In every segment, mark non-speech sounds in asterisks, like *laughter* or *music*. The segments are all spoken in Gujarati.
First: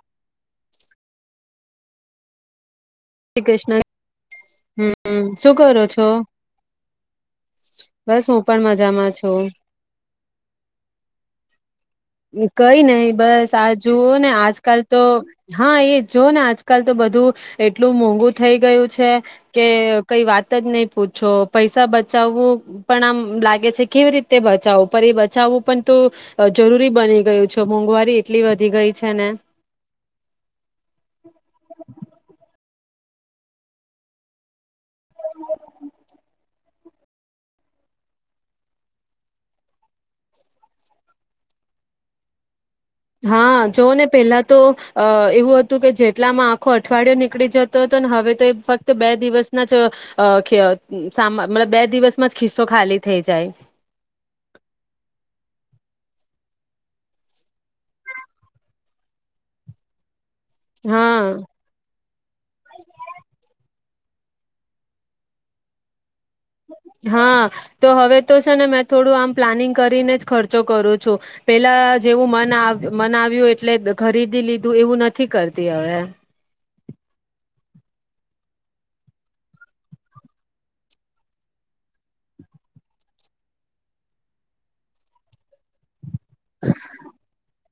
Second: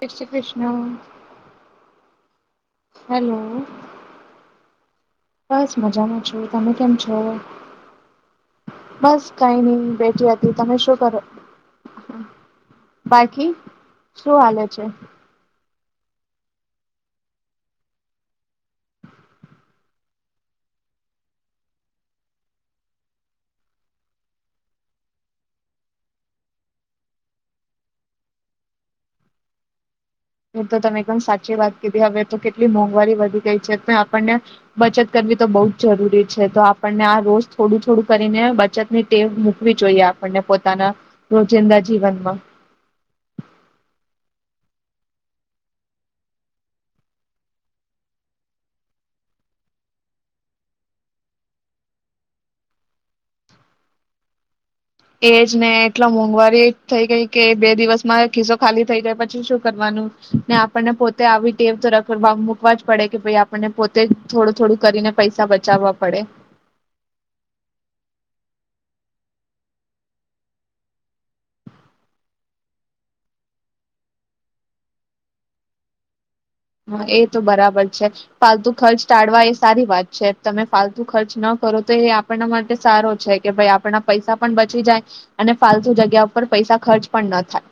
જય શ્રી ક્રિષ્ના. જય શ્રી કૃષ્ણ. હમ, શું બસ કરો છો? મજામાં છું તમે કેમ છો બસ હું પણ મજામાં બસ છું. કઈ નઈ બેઠી હતી તમે શું કરો કઈ નય બાકી બસ આ જુઓ ને શું હાલે આજકાલ છે તો હા એ જોવ ને આજકાલ તો બધું એટલું મોંઘું થઈ ગયું છે કે, કઈ વાત જ નહી પૂછો. પૈસા બચાવવું પણ આમ લાગે છે કેવી રીતે બચાવવું પર એ બચાવવું પણ તો જરૂરી બની ગયું છે. મોંઘવારી એટલી વધી ગઈ છે ને. એ તો તમે એકદમ સાચી વાત કીધી હવે તો કે એટલી મોંઘવારી વધી ગઈ છે. તોય આપણને બચત કરવી તો બહુ જ જરૂરી છે તો આપ આપણને આ રોજ થોડું-થોડું કરીને બચત ની ટેવ મુકવી જોઈએ, આપણને પોતાના રોજિંદા જીવનમાં. હા. જોવ ને પહેલા તો અ એવું હતું કે જેટલામાં આખો અઠવાડિયો નીકળી જતો હતો, ને હવે તો એ ફક્ત બે દિવસના જ ખ સામા મતલબ બે દિવસમાં જ ખિસ્સો ખાલી થઈ જાય. એજ ને એટલો મોંઘવારી થઇ ગઈ કે, બે દિવસ માં ખિસ્સો ખાલી થઇ જાય પછી શું કરવાનું? ને આપણને પોતે હા આવી ટેવ તો ર મૂકવા જ પડે કે, ભાઈ આપને પોતે તે થોડું-થોડું કરીને પૈસા બચાવવા પડે. હા, તો હવે તો છે ને મેં થોડું આમ પ્લાનિંગ કરીને જ ખર્ચો કરું છું. પેલા જેવું મન મન આવ્યું એટલે ખરીદી લીધું એવું નથી કરતી હવે. હા, એ તો બરાબર છે. ફાલતુ ખર્ચ ટાળવા એ સારી વાત છે. તમે ફાલતુ ખર્ચ ન કરો, તો એ આપણા માટે સારો છે કે ભાઈ આપણા પૈસા પણ બચી જાય અને ફાલતુ જગ્યા પર પૈસા ખર્ચ પણ ન થાય.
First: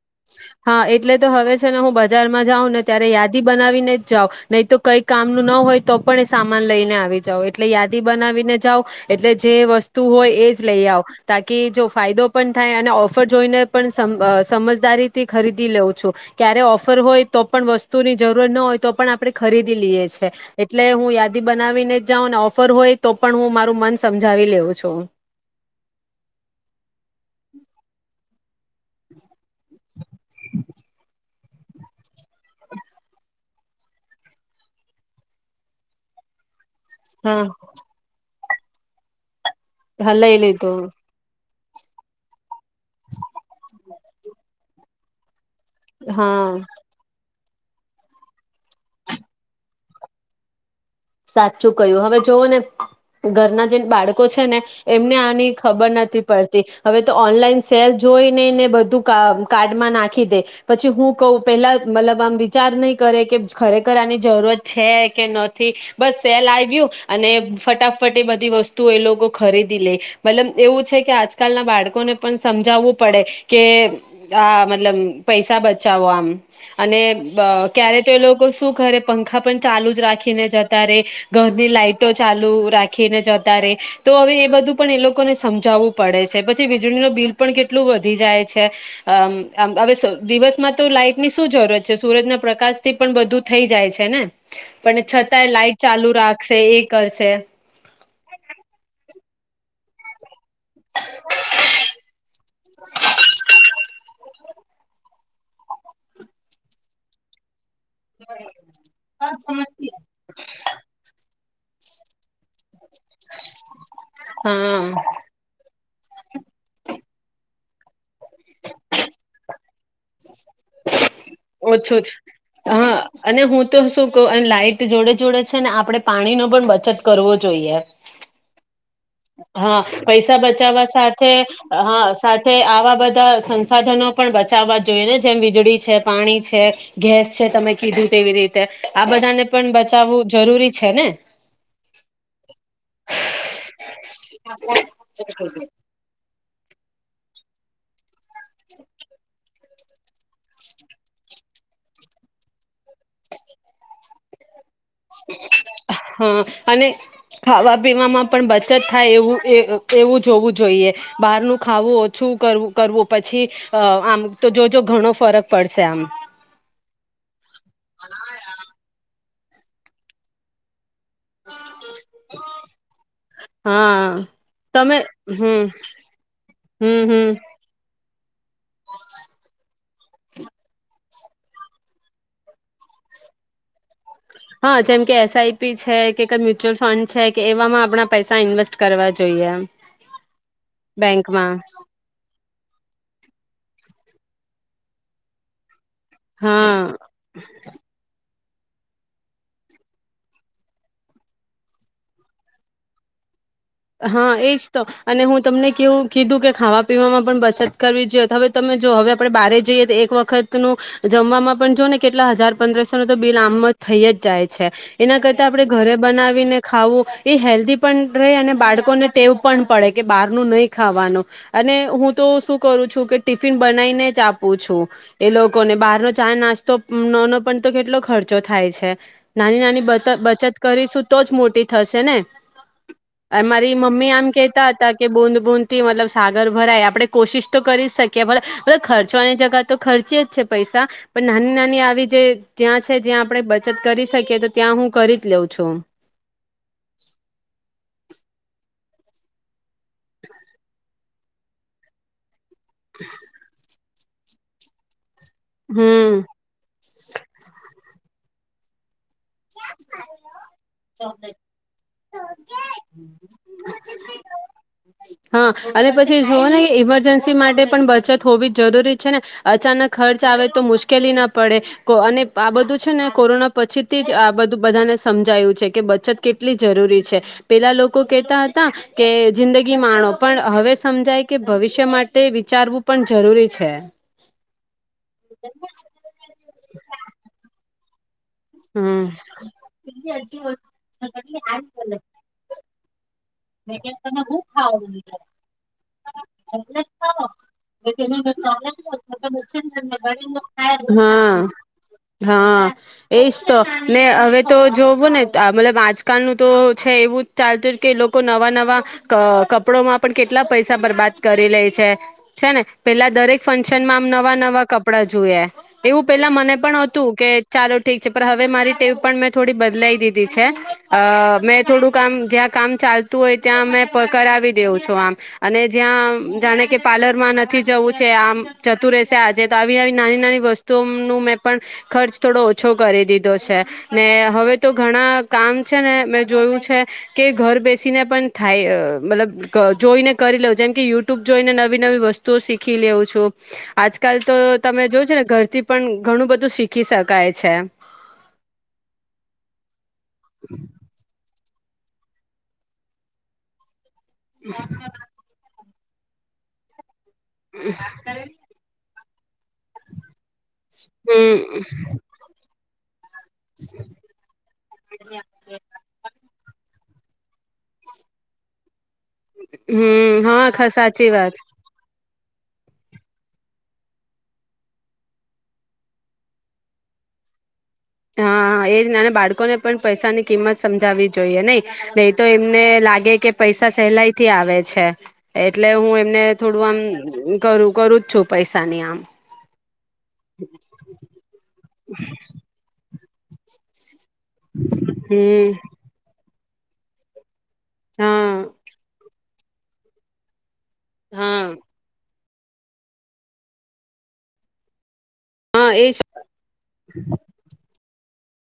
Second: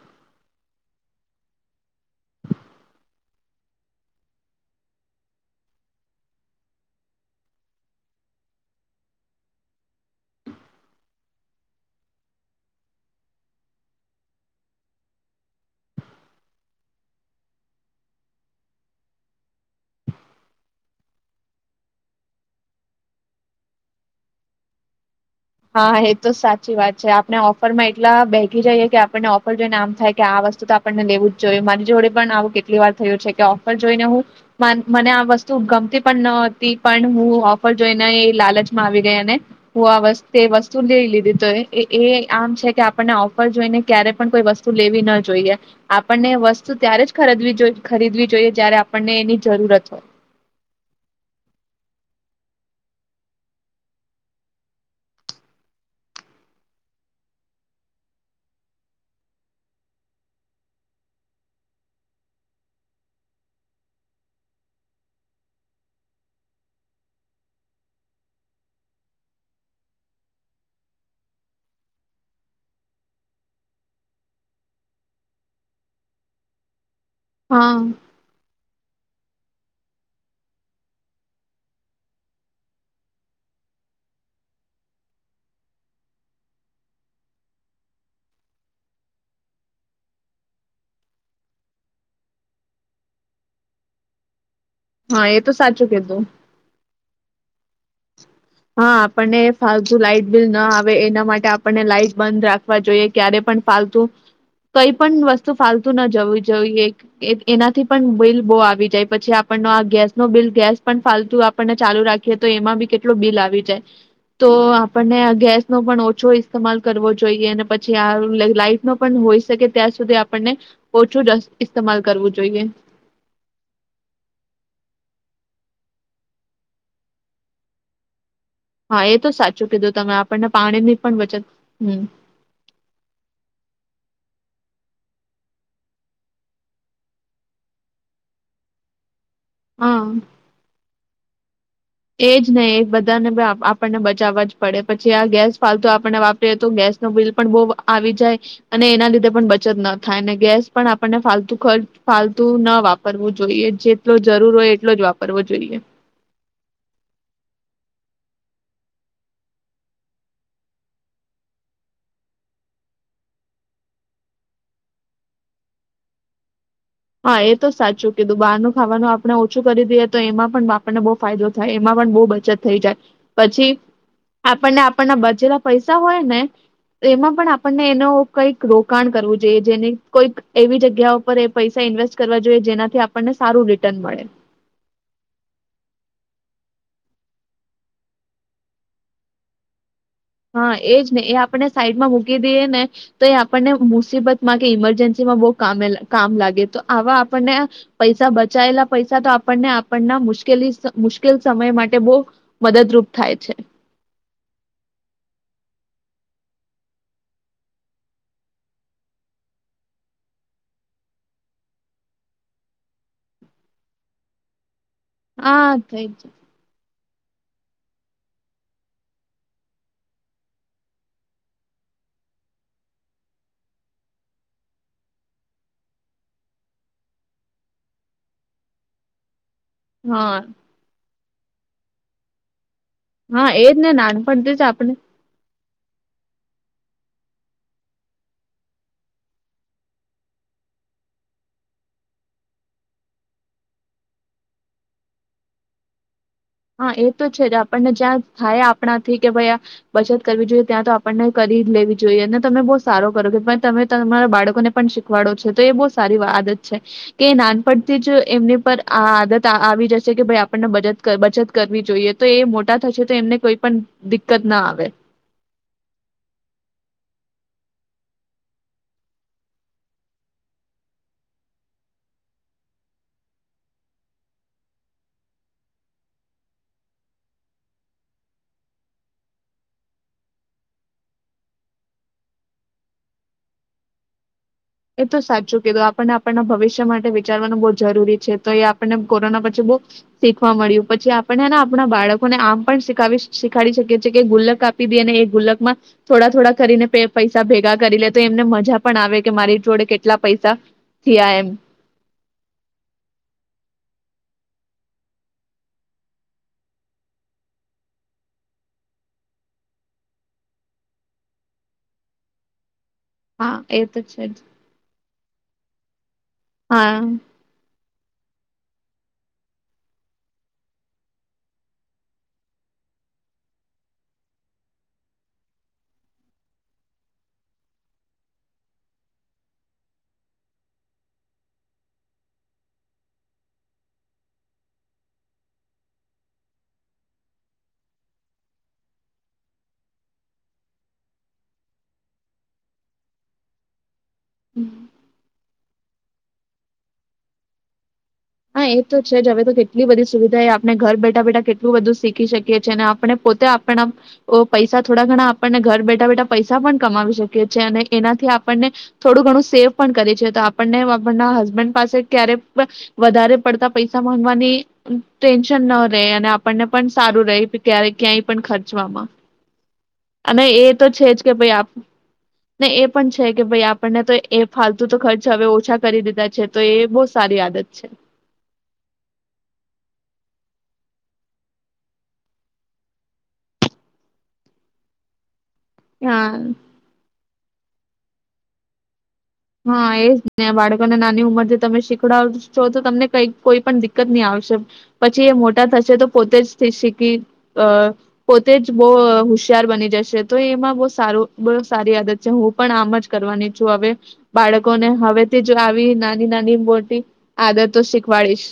હા, એટલે તો હવે છે ને હું બજારમાં જાઉં ને ત્યારે યાદી બનાવીને જ જાઉ નહી, તો કંઈક કામનું ન હોય તો પણ એ સામાન લઈને આવી જાવ એટલે યાદી બનાવીને જાવ એટલે જે વસ્તુ હોય, એ જ લઈ આવ. તાકી જો ફાયદો પણ થાય અને ઓફર જોઈને પણ સમજ સમજદારી થી ખરીદી લઉં છું. ક્યારે ઓફર હોય તો પણ વસ્તુની જરૂર ન હોય, તો પણ આપણે ખરીદી લઈએ છે એટલે હું યાદી બનાવીને જ જાઉં ઓફર હોય, તો પણ હું મારું મન સમજાવી લેઉ છું. હા, એ તો સાચી વાત છે. આપડે ઓફરમાં એટલા બેેહકી જઈએ કે આપણને ઓફર જોઈને આમ થાય કે, આ વસ્તુ તો આપણને લેવું જ જોઈએ. મારી જોડે પણ આવું કેટલી વાર થયું છે કે ઓફર જોઈને હું મને આ વસ્તુ ગમતી પણ ન હોય. થી પણ હા હું ઓફર જોઈને અ લાલચમાં આવી ગયા ને હુવા હા વસ લઈ તે વસ્તુ લીધું. લઈ લીધી તો એ એ એ આમ છે. કે આપણને ઓફર જોઈને. ક્યારે પણ કોઈ વસ્તુ લેવી ના જોઈએ. આપણને હા વસ્તુ ત્યારે જ. જો ખરીદવી જોઈએ જયારે આપણને એની જરૂરત હોય. સાચું કહયું હવે જોવ ને, ઘરના જે બાળકો છે ને, એમને આની ખબર નથી, પડતી હવે તો ઓનલાઈન સેલ જોઈ ને બધું કાર્ડમાં નાખી દે, પછી હું કવ પેલા મતલબ આમ વિચાર નહી કરે કે ખરેખર આની જરૂરત છે કે નથી. બસ સેલ આવ્યું અને ફટાફટ એ બધી વસ્તુ એ લોકો ખરીદી લે, મતલબ એવું છે કે આજકાલ ના બાળકોને પણ સમજાવવું પડે, કે આ મતલબ પૈસા બચાવો આમ. અને હા ક્યારે તો એ લોકો શું કરે. પંખા પણ ચાલુ જ રાખીને જતા. ઘરની લાાઈટો ચાલુ રાખીને જતા રે, તો હવે એ બધું પણ એ લોકોને સમજાવવું પડે છે પછી વીજળી ન બિલ પણ કેટલું વધી જાય છે, અમ હવે દિવસમાં તો લાઈટ ની શું જરૂરત છે સુરજના પ્રકાશથી પણ બધું થઈ જાય છે ને. પણ છ. હા એ તો લાઈટ સાચું ચાલુ કીધું રાખશે એક. કરશે. હા આપણને ફાલતુ લાઈટ. બિલ ના આવે એના માટે આપણને લાઈટ બંધ રાખવા જોઈએ, ક્યારે પણ ફાલતુ. કઈ પણ વસ્તુ ફાલતું ન જવું જોઈએ એનાથી. બિલ બહુ આવી જાય પછી આપણ આ ગેસ નો બિલ ગેસ પણ ફાલતુ. આપને ચાલુ રાખીએ તો એમાં બી. કેટલું બિલ આવી જાય, તો હા આપણને ગેસ. નો પણ ઓછો ઇમાલ કરવો જોઈએ અને પછી લાઈફ નો પણ હોઈ શકે ત્યાં સુધી. આપણને ઓછું જ ઓછો ઇસ્તેમાલ કરવું જોઈએ હા અને હું તો શું કહું અને લાઈટ જોડે જોડે. છે ને આપણે પાણીનો પણ બચત કરવો જોઈએ. હા એ તો સાચું હા કીધું તમે પૈસા આપણને બચાવવા પાણીની પણ સાથે બચત હા હમ સાથે આવા બધા સંસાધનો પણ બચ. બચાવવા જોઈએ ને જેમ વીજળી છે, પાણી છે, ગેસ છે, તમે કીધું તેવી રીતે આ બધાને. પણ હા બચાવવું જરૂરી છે ને. એજ ને એ બધાને બી આપ- આપણને બચાવવા જ પડે પછી આ ગેસ ફતુ આપને વાપરીએ તો ગેસ ન બિલ. પણ બો આવી જાય, અને એના લીધે પણ બચત ન થાય અને ગેસ પણ આપણને ફત ફતુ ન વાપરવું જોઈએ જેટલો જરૂર હોય. એટલો જ વાપરવો જોઈએ હા અને. ખાવા પીવામાં પણ બચત થાય એવું એવું જોવું જોઈએ, બહારનું ખાવું ઓછું કરવું પછી, આમ તો જોજો ઘણો ફરક પડશે આમ. હા એ તો સાચું કીધું બહાર નું ખાવાનું. આપણે ઓછું કરી દઈએ તો એમાં પણ. આપને બહુ ફાયદો થાય એમાં પણ બહુ બચત થઈ જાય, પછી હા આપણને તમે આપણના બચેલા હમ પૈસા હોય ને, હમ હમ એમાં પણ આપણને એનો. કઈક રોકાણ કરવું જોઈએ જેને. કોઈ એવી જગ્યા ઉપ ઉપર એ. પૈસા ઇન્વેસ્ટ કરવા જોઈએ જેનાથી આપણને સારું રિટર્ન મળે. હા જેમ કે એસઆઈપી છે કે કઈ મ્યુચ્યુઅલ ફંડ છે કે એવામાં આપણા પૈસા ઇન્વેસ્ટ કરવા જોઈએ એ હા એજ ને એ આપને સાઈડમાં મૂકી દઈએ ને તો એ આપને મુસીબતમાં કે ઇમરજન્સીમાં બઉુ કમે લે. કામ લાગે હા તો આવા આપણને પૈસા બ બચાયેલા પૈસા તો આપણને આપણના મુશ્કેલી મુશ્કેલ સમય માટે બહુ મદદરૂપ થાય છે. હા એજ તો અને હું તમને કેવું કીધું કે ખાવા પીવામાં પણ બચત કરવી જોઈએ તો હવે તમે જો હવે આપણે બારે જઈએ તો એક વખતનુંું જમવામાં પણ જો ને કેટલા હજાર પંદરસો ન તો બિલ આમમાં થઈ જ જાય છે. એના કરતા આપડે હા ઘરે થઈ જ બનાવીને ખાવું. એ હેલ્ધી પણ રહે અને બાળકોને ટેવ પણ પડે કે બહાર ન નહી ખાવાનું અને હું તો શું કરું છું કે ટિફિન બનાવીને જ આપું છું એ લોકોને બહારનો ચા નાસ્તો ન ન પણ તો કેટલો ખર્ચો થાય છે. નાની નાની બ હા બચત કરીશું. તો જ મોટી થશે ને. હા મારી એજ ને મમ્મી આમ નાનપણથી કેહેતા જ હતા આપણે કે બુંદ બુંદ. થી મતલબ સાગર ભરાય આપણે કોશિશ તો કરી જ શકીએ ખર્ચવાની જગ્યા તો ખર્ચી જ છે પૈસા પણ નાની નાની આવી જે જ્યાં છે જ્યાં આપણે બચત કરી શકીએ તો ત્યાં હું કરી જ લઉં છું. હા એ તો છે જ આપણને જ્યાં. હા આપણાથી કે ભાઈ આ બચત કરવી જોઈએ ત્યાં તો આપણને કરી લેવી જોઈએ. તમે બહુ સારો કરો કે ભ તમે. તમારા બાળકોને પણ શ. વાડો છે તો એ બહુ હમ સારી આદત છે. કે નાનપણથી જ એમને પર. આ આદત આવી જશે કે ભાઈ આપણને બચત બચત. કરવી જોઈએ તો એ મોટા થશે તો એમને કોઈ પણ દિકકત ના આવે. હા અને પછી જુઓ ને કે *inaudible* માટે પણ બચત હોવી જરૂરી છે ને અચાનક ખર્ચ આવે તો મુશ્કેલી ના પડે અને આ બધું છે ને કોરોના પછી. થી જ આ બધું બધાને સમજાયું છે કે બચત કેટલી જરૂરી છે પેલા લોકો કેહેતા હતા કે જિંદગી માણો પણ હવે સમજાય કે ભવિષ્ય માટે વિચારવું પણ જરૂરી છે. એ તો સાચું કીધું આપણને આપણના ભવિષ્ય માટે વિચારવાનું બ. જરૂરી છે. તો એ આપણને હમ કોરોના પછી બહ શીખવા મળ્યું પછી આપણનેને આપણા બાળકોને આમ. પણ શીખાવીશ. શીખાડી શકીકે છેએ કે ગુલ્લક આપી દે અને એ ગુલ્લકમાં થોડા થોડા કરીને પૈસા ભેગા કરી લે તો એમને મજા પણ આવે કે મારી જોડે કેટલા પૈસા હા થયા એમ હા એજ તો ને હવે તો જોવું ને મતલબ આજકાલનું તો છે એવું જ ચાલતું કે લોકો નવા નવા કપડોમાં પણ કેટલા પૈસા બરબાદ કરી લે છે છે ને. પેલા દરેક હા એ ફંક્શનમાં તો આમ છે જ નવા નવા કપડા જોયા. એવું પેલા મને પણ હા હતું કે ચાલો ઠીક હવે મારી ટીમ પણ મેં થોડી બદલાઈ દીધી છે અ મેં થોડું કામ જ્યાં કામ ચાલતું હોય ત્યાં મે કરાવી દેઉ છું આમ અને જ્યાં જાણે કે પાર્લરમાં નથી જવું છે આમ જતું રહેશે આજે તો આવી આવી નાની નાની વસ્તુઓનું મેં પણ ખર્ચ થોડો ઓછો કરી દીધો છે ને હવે તો ઘણા કામ છે ને મેં જોયું છે કે ઘર બેસીને પણ થાય મતલબ જોઈને કરી લે જેમ કે યુટ્યુબ જોઈને નવી નવી વસ્તુઓ શીખી લઉં છું આજ. કાલ તો તમે જો છો ને ઘર થી પણ ઘણું બધું શીખી શકાય છે. હા એ તો છે જ હવે તો કેટલી બધી સુવિધા એ આપણે ઘર બેઠા બેઠા કેટલા એલું બધું શીખી શકીએ છીએ અને આપણે પોતે આપણા ઓ પૈસા થોડા ઘણા આપણને ઘર બેઠા ટા બેા પૈસા પણ કમાવી સક શકે છે અને એનાથી આપણને થોડું ઘણું સેવ પણ કરે છે તો આપ ણને આપણના હમ હસબન્ડ પાસે ક્યારે બ વધારે પડતા પૈસા માંગવાની ટેન્શન ન રહેે અને આપણને પણ સારું ર ક્યારે ક્યાંય પણ ખર્ચવામાં. હમ હા સાચી વાત. ને એ પણ છે કે ભાઈ આપણને તો એ ફાલતુ તો ખર્ચ હવે ઓછા કરી દીધા છે તો એ બહ સારી આદત. છે. હા એ જ નાના બાળકોને પણ પૈસાની કિંમત સમજાવવી જોઈએ નહી, નહી તો એમને લાગે કે પૈસા સહેલાઈથી આવે છે. એટલે હું એમને હા થોડું આમ કરું કરું છું પૈસા ની આમ. હા એજ ને બાળકોને નાની ઉંમર થી તમે શીખડ છો તો તમને કઈ કોઈ પણ દ નહી આવશે, પછી એ હમ મોટા થશે તો પોતે જ શીખી અ હા પોતે જ બહુશ ચાર બની જશે તો એમાં બહ સારું હા બ સારી આદત હું પણ આમ જ કરવાની છું હવે બાળકો ને. હવેથી જો હા એ આવી જ. નાની નાની મોટી આદતો શીખ. વાળશ.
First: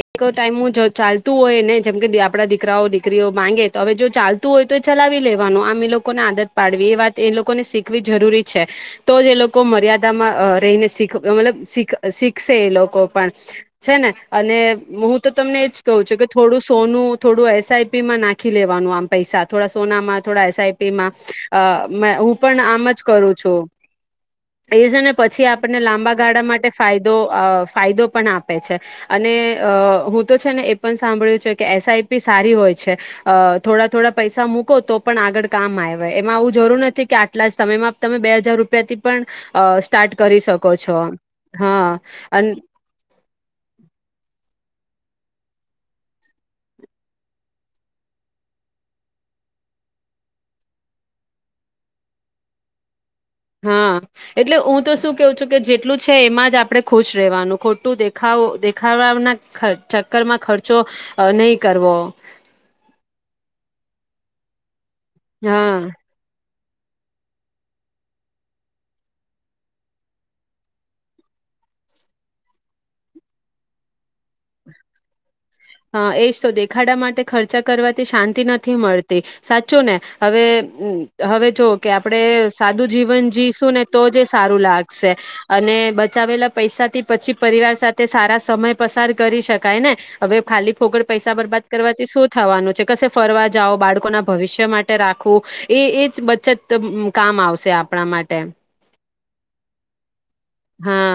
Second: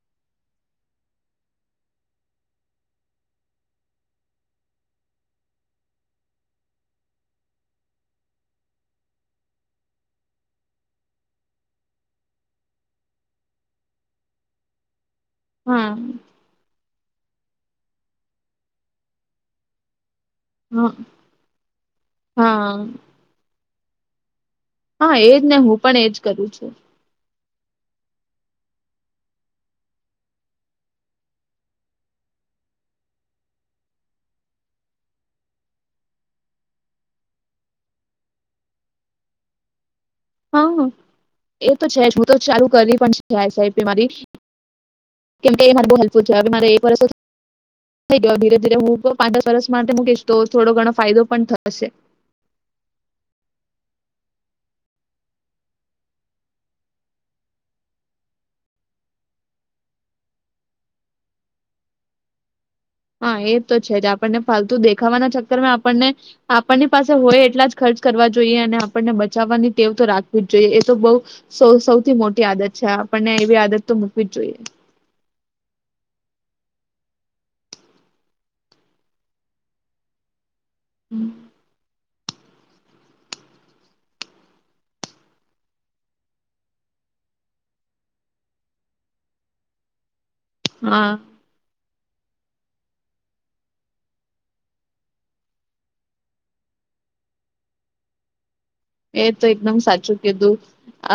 એક ટાઈમ હું જો ચાલતું હોય ને *unintelligible* આપડા દીકરાઓ દીકરીઓ માંગે તો હવે જો ચાલતું હોય તો એ ચલાવી લેવાનું આમ એ લોકોને આદત પાડવી એ વાત એ લોકોને શીખવી જરૂરી છે તો જ એ લોકો મર્યાદામાં અ રહીને અ શીખ મતલબ શીખશે એ લોકો પણ છે ને. અને. *unintelligible* તો તમને એજ હા કવું છુ કે થોડું સોનું થોડું એસઆઈપી માં નાખી લેવાનું આમ પૈસા થોડા સોનામાં. થોડા એસઆઈપી હા અ માં હું પણ આમ જ હા કરું છું. એજે ને હા એજ પછી હું આપણને પણ લાંબા એજ ગાળા કરું માટે છું ફાયદો અ ફાયદો પણ આપે. *unintelligible* છે. અને અ હું તો છે ને એ પણ સાંભળ્યું છે કે એસઆઈપી સારી હોય છે થોડા થોડા પૈસા મૂકો તો પણ આગળ કામ આયવાય એમાં આવું જરૂર નથી કે આટલા જ સમયમાં તમે બે હજાર રૂપિયા થી પણ અ સ્ટાર્ટ કરી શકો હા છો એ હા તો છે હું તો અન ચાલુ કરવી પણ એસઆઈપી મારી. કેમકે એ મારે બ હેલ્પફુલ છે મારે એક વર્ષ થઈ ગો ધીરે ધીરે હું પાંચ દસ વર્ષ માટે મૂકીશ તો થોડો ઘણો ફાયદો પણ થશે. હા એટલે હું તો શું કેવું છું કે જેટલું છે એમાં જ આપણે ખુશ રહેવાનું ખોટું દેખાવ દેખાડવાના ચક્કરમાં ખર્ચો નહીં કરવો. હા એ તો છે જ આપણને ફાલતુ દેખ ખાવાના ચક્કર માં હા આપણને આપણની પાસે હોય એટલા જ ખર્ચ કરવા જોઈએ અને આપણને બચાવવાની ટેવ તો રાખવી જ જોઈએ એ તો બહુ સૌ સૌથી મોટી આદત છે. આપણને એવી આદત તો મૂકવી જ જોઈએ. હ એજ તો દેખાડા માટે ખર્ચા કરવાથી શાંતિ નથી મળતી સાચું ને હવે હમ્મ હવે જો કે આપણે સાદું જીવન જીવશું ને તો જ એ સારું લાગશે અને બચાવેલા પૈસાથી પછી પરિવાર સાથે સારા સમય પસાર કરી શકાય ને. હવે ખાલી ફોગડ હા પૈસા બરબાદ કરવા શું થવાનું છે કશે ફરવા જાઓ બાળકોના ભવિષ્ય માટે રાખવું એ એ જ બચત કામ આવશે આપણા માટે. એ તો એકદમ સાચું કીધું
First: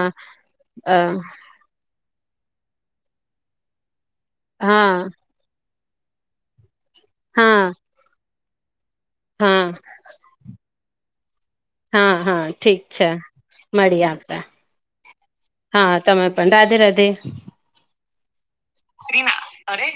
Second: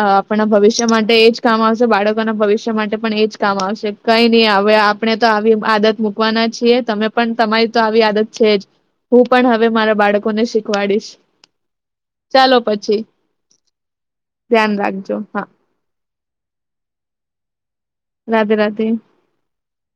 અ આપણા ભવિષ્ય અ માટે એજ કામ આવશે બાળક લોકોના ભવિષ્ય માટે પણ એજ કામ આવશે. કઈ નહી આવે હા આપણે તો આવી આદત મૂકવાના છીએ. તમે પણ હા તમારી હા તો આવી આદત છે જ. હું પણ હા હવે મારા બાળકોને શીખવાડીશ. હા હા ચાલો ઠીક પછી છે મળીએ આપણે ધ્યાન રાખજો હા. તમે પણ રાધે રાધે. રાધે રાધે. રીના અરે